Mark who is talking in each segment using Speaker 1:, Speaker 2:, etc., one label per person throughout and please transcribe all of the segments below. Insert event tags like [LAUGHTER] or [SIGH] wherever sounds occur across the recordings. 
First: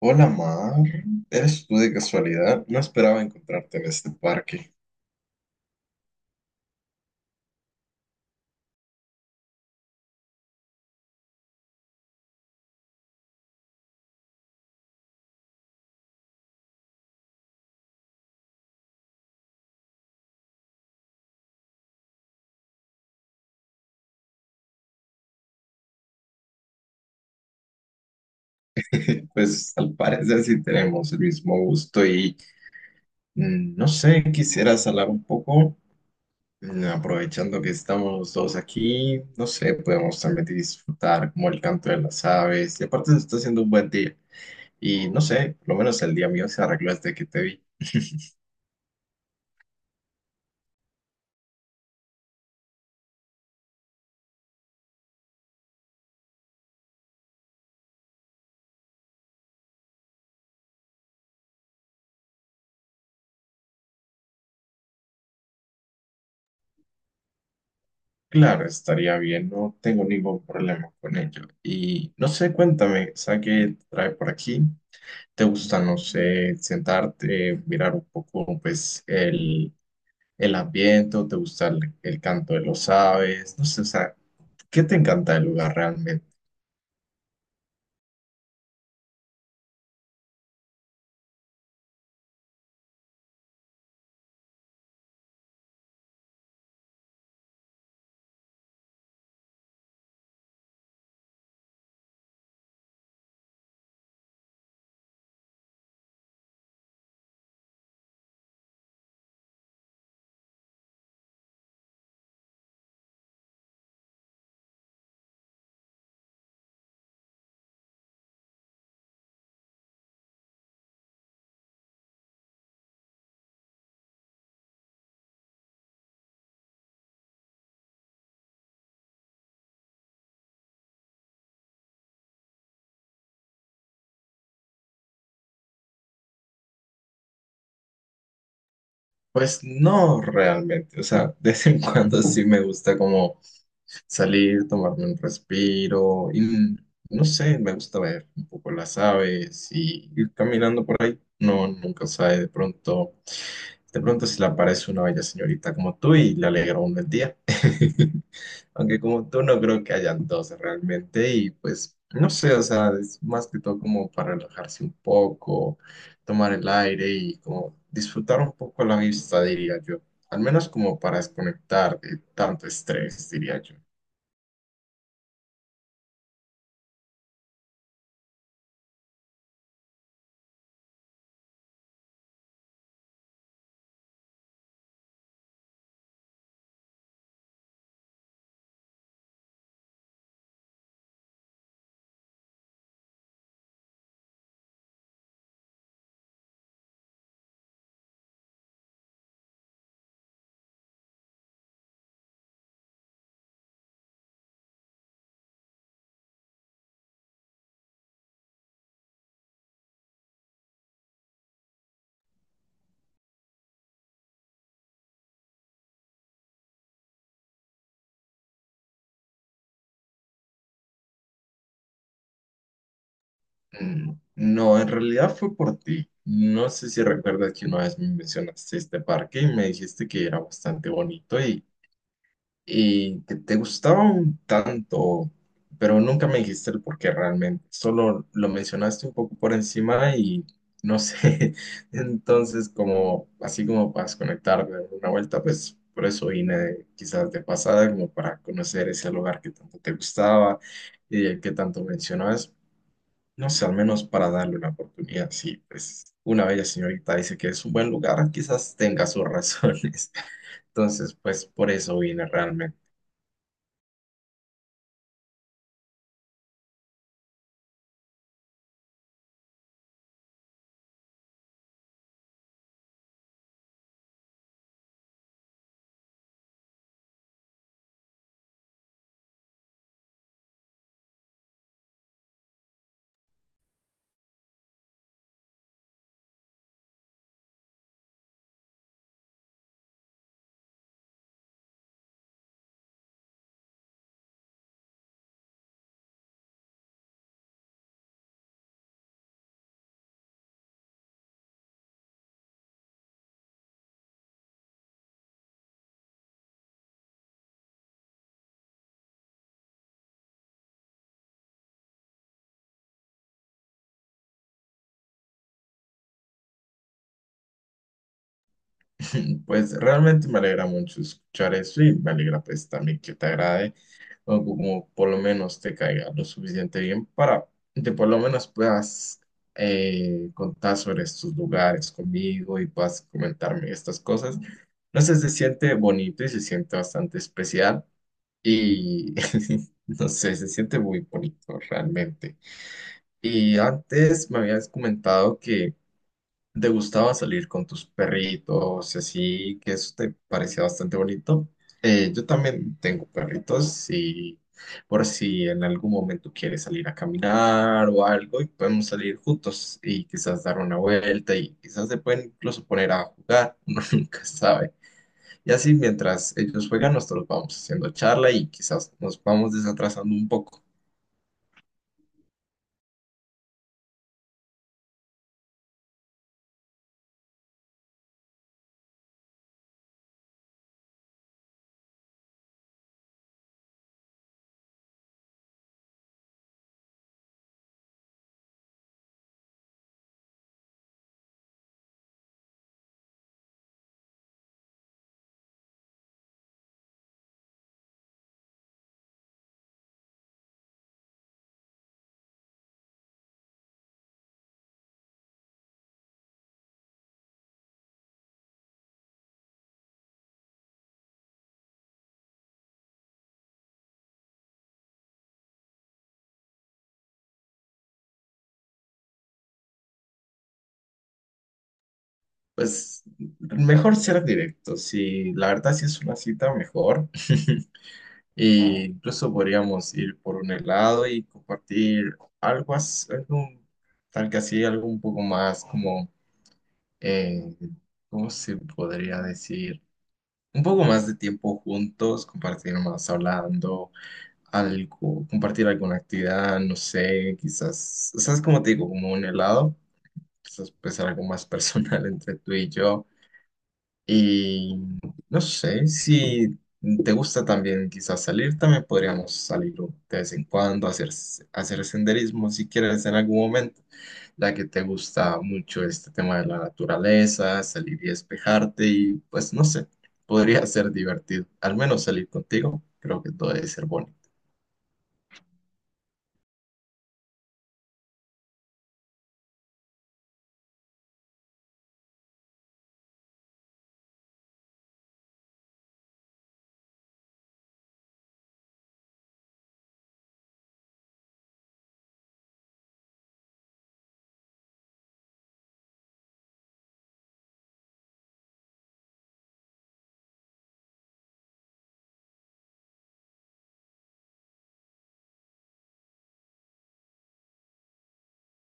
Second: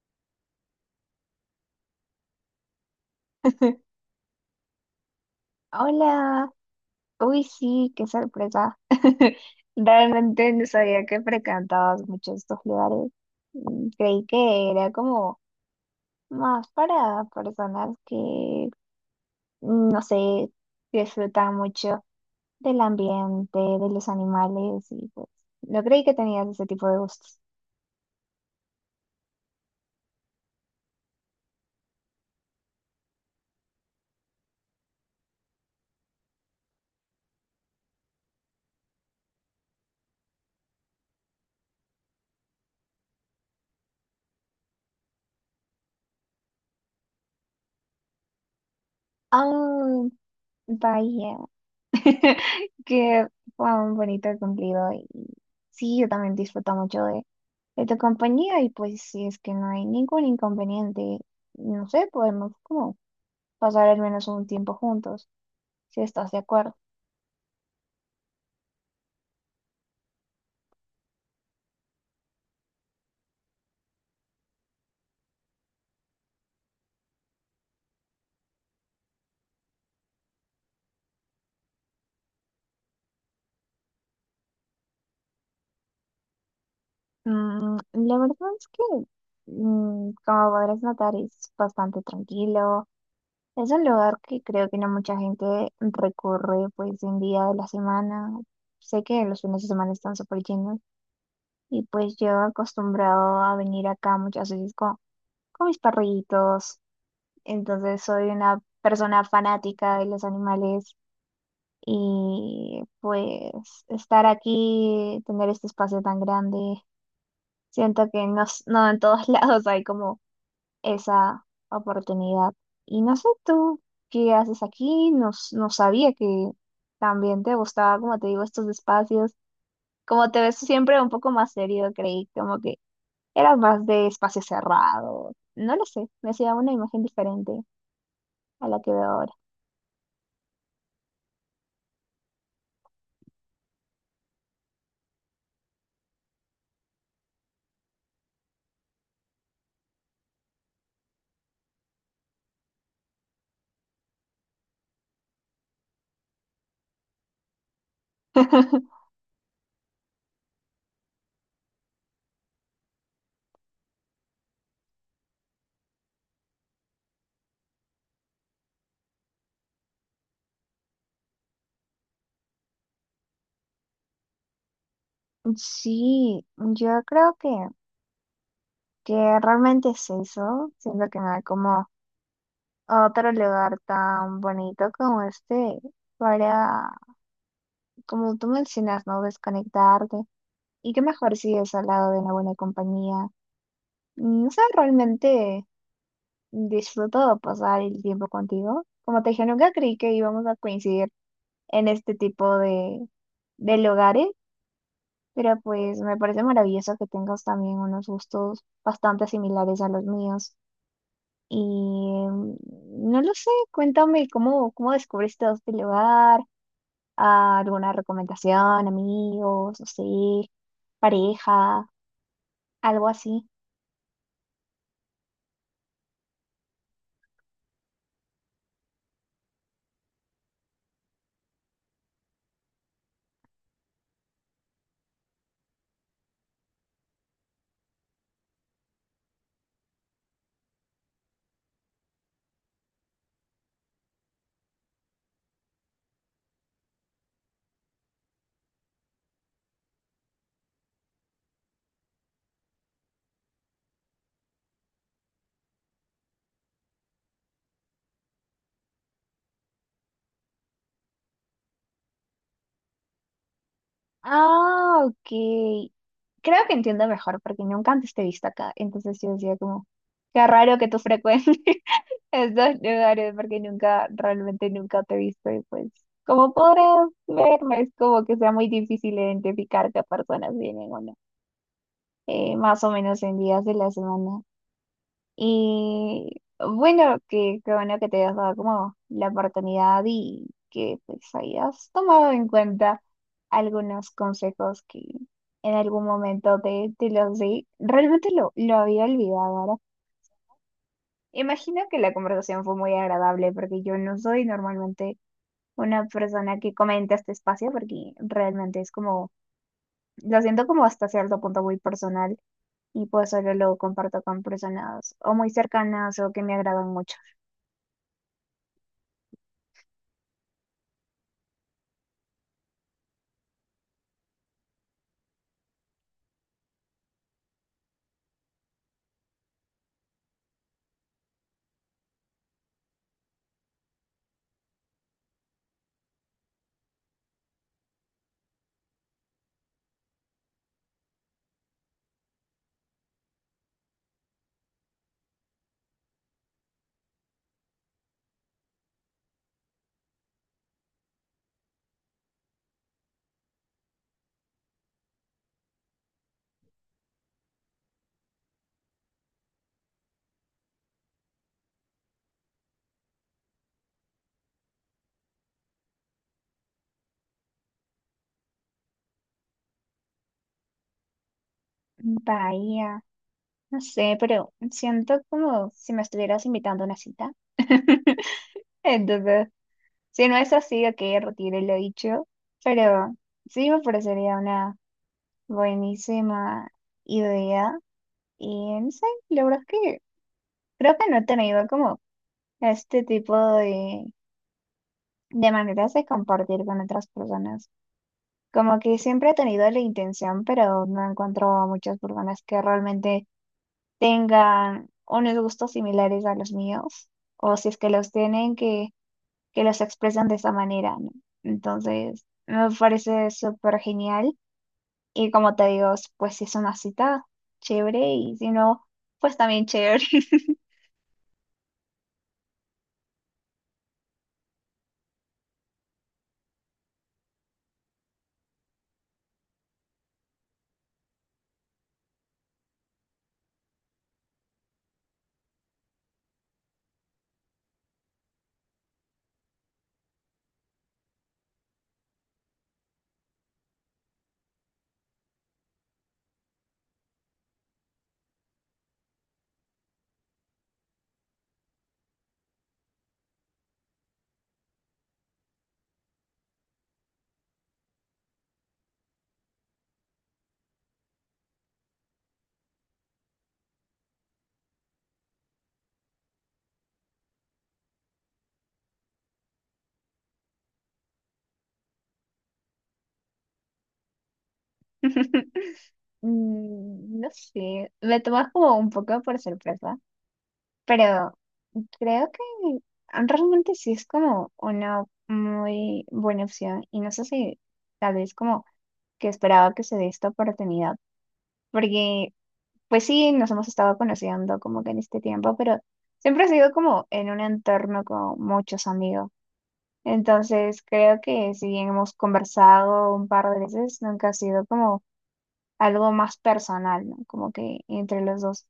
Speaker 1: Hola Mar, ¿eres tú de casualidad? No esperaba encontrarte en este parque.
Speaker 2: Hola, uy sí, qué sorpresa. [LAUGHS] Realmente no sabía que frecuentabas mucho estos lugares. Creí que era como más para personas que, no sé, disfrutan mucho del ambiente, de los animales y pues no creí que tenías ese tipo de gustos.
Speaker 1: [LAUGHS] Pues al parecer sí tenemos el mismo gusto y no sé, quisieras hablar un poco. Aprovechando que estamos los dos aquí, no sé, podemos también disfrutar como el canto de las aves y aparte se está haciendo un buen día y no sé, por lo menos el día mío se arregló desde que te vi.
Speaker 2: Ah, vaya. [LAUGHS] Que fue un bonito cumplido y sí, yo también disfruto mucho de tu compañía y pues si es que no hay ningún inconveniente, no sé, podemos como pasar al menos un tiempo juntos, si estás de acuerdo.
Speaker 1: Claro, estaría bien, no tengo ningún problema con ello. Y no sé, cuéntame, ¿sabes qué te trae por aquí? ¿Te gusta, no sé, sentarte, mirar un poco, pues, el ambiente? ¿O te gusta el canto de los aves? No sé, o sea, ¿qué te encanta del lugar realmente?
Speaker 2: La verdad es que, como podrás notar, es bastante tranquilo. Es un lugar que creo que no mucha gente recurre pues en día de la semana. Sé que los fines de semana están súper llenos. Y pues yo acostumbrado a venir acá muchas veces con mis perritos. Entonces soy una persona fanática de los animales. Y pues estar aquí, tener este espacio tan grande, siento que no, no en todos [LAUGHS] lados hay como esa oportunidad. Y no sé tú qué haces aquí, no, no sabía que también te gustaba, como te digo, estos espacios. Como te ves siempre un poco más serio, creí, como que era más de espacio cerrado. No lo sé, me hacía una imagen diferente a la que veo ahora.
Speaker 1: Pues no realmente, o sea, de vez en cuando sí me gusta como salir, tomarme un respiro y no sé, me gusta ver un poco las aves y ir caminando por ahí. No, nunca sabe, de pronto se le aparece una bella señorita como tú y le alegra un el día. [LAUGHS] Aunque
Speaker 2: [LAUGHS]
Speaker 1: como tú no creo que hayan dos realmente y pues no sé, o sea, es más que todo como para relajarse un poco, tomar el aire y como disfrutar un poco la vista, diría yo. Al menos como para desconectar de tanto estrés, diría yo.
Speaker 2: Sí, yo creo que realmente es eso, siento que no hay como otro lugar tan bonito como este para, como tú mencionas, ¿no? Desconectarte. Y qué mejor si es al lado de una buena compañía. No sé, realmente disfruto pasar el tiempo contigo. Como te dije, nunca creí que íbamos a coincidir en este tipo de lugares, pero pues me parece maravilloso que tengas también unos gustos bastante similares a los míos. Y mm, no lo sé, cuéntame cómo, cómo descubriste este lugar, ah, alguna recomendación, amigos, no sé, pareja, algo así.
Speaker 1: No, en realidad fue por ti. No sé si recuerdas que una vez me mencionaste este parque y me dijiste que era bastante bonito y que te gustaba un tanto, pero nunca me dijiste el por qué realmente. Solo lo mencionaste un poco por encima y no sé. [LAUGHS] Entonces, como así como para desconectar de una vuelta, pues por eso vine quizás de pasada, como para conocer ese lugar que tanto te gustaba y el que tanto mencionabas. No sé, al menos para darle una oportunidad. Sí, pues una bella señorita dice que es un buen lugar, quizás tenga sus razones. [LAUGHS] Entonces, pues por eso vine realmente.
Speaker 2: Ah, ok. Creo que entiendo mejor porque nunca antes te he visto acá. Entonces yo decía como, qué raro que tú frecuentes [LAUGHS] estos lugares porque nunca, realmente nunca te he visto y pues, como podrás verme, es como que sea muy difícil identificar qué personas vienen o no. Más o menos en días de la semana. Y bueno, que qué bueno que te hayas dado como la oportunidad y que pues hayas tomado en cuenta algunos consejos que en algún momento te, te los di. Realmente lo había olvidado ahora. Imagino que la conversación fue muy agradable porque yo no soy normalmente una persona que comenta este espacio porque realmente es como, lo siento como hasta cierto punto muy personal y pues solo lo comparto con personas o muy cercanas o que me agradan mucho.
Speaker 1: [LAUGHS] Pues realmente me alegra mucho escuchar eso y me alegra pues también que te agrade o como por lo menos te caiga lo suficiente bien para que por lo menos puedas contar sobre estos lugares conmigo y puedas comentarme estas cosas. No sé, se siente bonito y se siente bastante especial y [LAUGHS] no sé, se siente muy bonito realmente. Y antes me habías comentado que ¿te gustaba salir con tus perritos y así, que eso te parecía bastante bonito? Yo también tengo perritos y por si en algún momento quieres salir a caminar o algo y podemos salir juntos y quizás dar una vuelta y quizás se pueden incluso poner a jugar, [LAUGHS] uno nunca sabe. Y así mientras ellos juegan, nosotros vamos haciendo charla y quizás nos vamos desatrasando un poco.
Speaker 2: Bahía, no sé, pero siento como si me estuvieras invitando a una cita. [LAUGHS] Entonces, si no es así, ok, retire lo dicho, pero sí me parecería una buenísima idea. Y no sé, la verdad es que creo que no he tenido como este tipo de maneras de compartir con otras personas. Como que siempre he tenido la intención, pero no encuentro a muchas personas que realmente tengan unos gustos similares a los míos, o si es que los tienen, que los expresan de esa manera, ¿no? Entonces, me parece súper genial. Y como te digo, pues si es una cita, chévere, y si no, pues también chévere.
Speaker 1: Pues mejor ser directo, si la verdad si es una cita, mejor. [LAUGHS] E incluso podríamos ir por un helado y compartir algo, algo tal que así, algo un poco más como, eh, ¿cómo se podría decir? Un poco más de tiempo juntos, compartir más hablando, algo, compartir alguna actividad, no sé, quizás, ¿sabes cómo te digo? Como un helado, quizás pues algo más personal [LAUGHS] entre tú y yo y no sé, si te gusta también quizás salir, también podríamos salir de vez en cuando, hacer senderismo si quieres en algún momento, ya que te gusta mucho este tema de la naturaleza, salir y despejarte y pues no sé, podría ser divertido. Al menos salir contigo, creo que todo debe ser bonito.
Speaker 2: [LAUGHS] No sé, me tomas como un poco por sorpresa, pero creo que realmente sí es como una muy buena opción y no sé si tal vez como que esperaba que se dé esta oportunidad. Porque, pues sí, nos hemos estado conociendo como que en este tiempo, pero siempre ha sido como en un entorno con muchos amigos. Entonces, creo que si bien hemos conversado un par de veces, nunca ha sido como algo más personal, ¿no? Como que entre los dos.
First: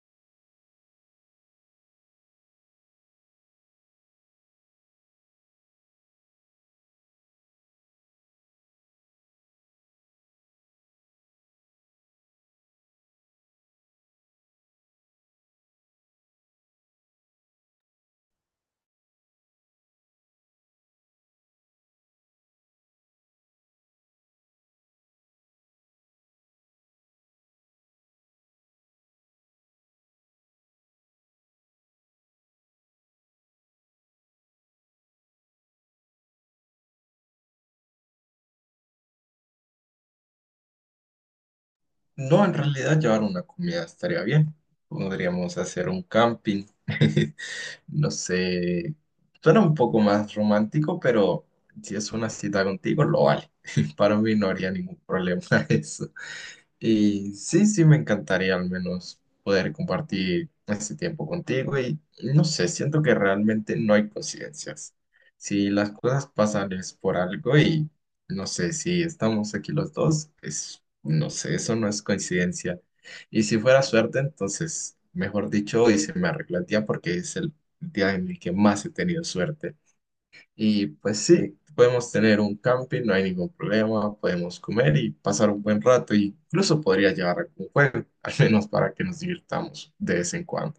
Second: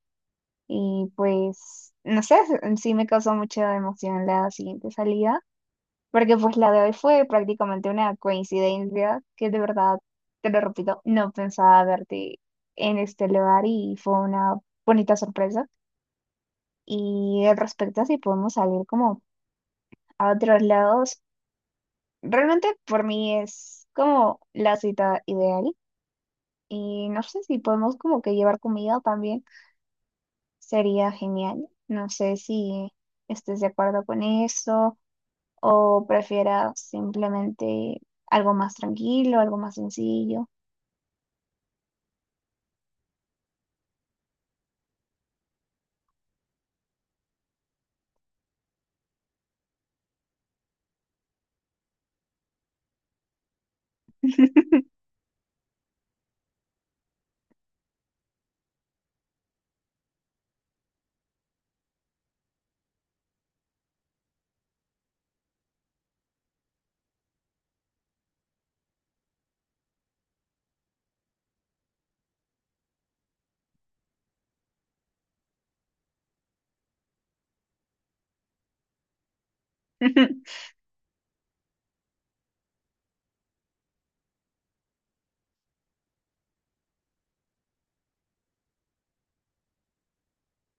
Speaker 2: Y pues, no sé, sí me causó mucha emoción la siguiente salida. Porque pues la de hoy fue prácticamente una coincidencia que de verdad, te lo repito, no pensaba verte en este lugar y fue una bonita sorpresa. Y al respecto a si podemos salir como a otros lados, realmente por mí es como la cita ideal. Y no sé si podemos como que llevar comida también, sería genial. No sé si estés de acuerdo con eso o prefieras simplemente algo más tranquilo, algo más sencillo.
Speaker 1: No, en realidad llevar una comida estaría bien. Podríamos hacer un camping. [LAUGHS] No sé, suena un poco más romántico, pero si es una cita contigo, lo vale. [LAUGHS] Para mí no haría ningún problema [LAUGHS] eso. Y sí, sí, me encantaría al menos poder compartir este tiempo contigo y no sé, siento que realmente no hay coincidencias. Si las cosas pasan es por algo y no sé, si estamos aquí los dos, es, no sé, eso no es coincidencia. Y si fuera suerte, entonces, mejor dicho, hoy se me arregla el día porque es el día en el que más he tenido suerte.
Speaker 2: [LAUGHS]
Speaker 1: Y pues sí, podemos tener un camping, no hay ningún problema, podemos comer y pasar un buen rato, y incluso podría llevar algún juego, [LAUGHS] al menos para que nos divirtamos de vez en cuando.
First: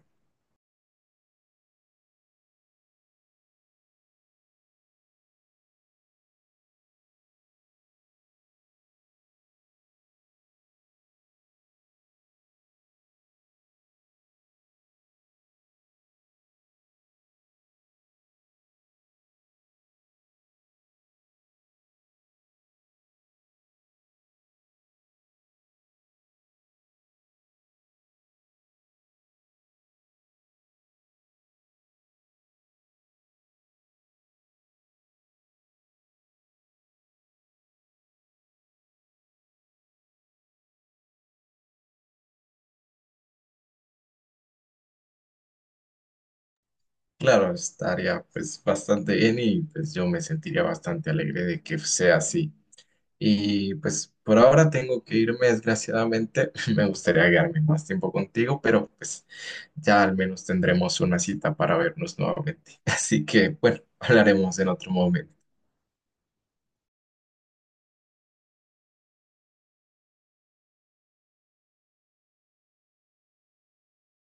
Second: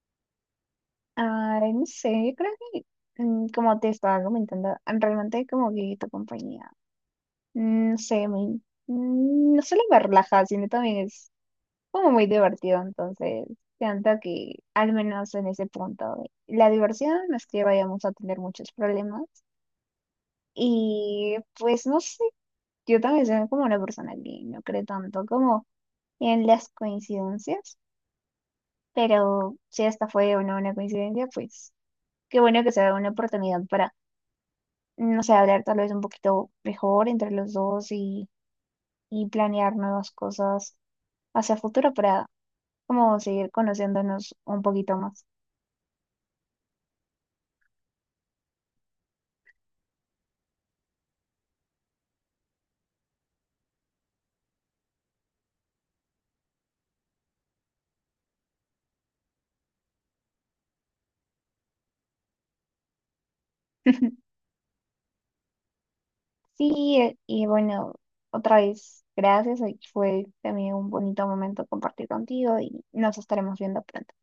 Speaker 2: Ay, no sé, yo creo que como te estaba comentando, realmente como que tu compañía, no sé, no solo me relaja, sino también es como muy divertido, entonces siento que al menos en ese punto, la diversión no es que vayamos a tener muchos problemas y pues no sé, yo también soy como una persona que no cree tanto como en las coincidencias. Pero si esta fue o no una coincidencia, pues qué bueno que se da una oportunidad para, no sé, hablar tal vez un poquito mejor entre los dos y planear nuevas cosas hacia futuro para como seguir conociéndonos un poquito más.
Speaker 1: Claro, estaría pues bastante bien y pues yo me sentiría bastante alegre de que sea así. Y pues por ahora tengo que irme, desgraciadamente. [LAUGHS] Me gustaría quedarme más tiempo contigo, pero pues ya al menos tendremos una cita para vernos nuevamente. [LAUGHS] Así que bueno,
Speaker 2: [LAUGHS]
Speaker 1: hablaremos en otro momento.
Speaker 2: Sí, y bueno, otra vez, gracias. Hoy fue también un bonito momento compartir contigo y nos estaremos viendo pronto.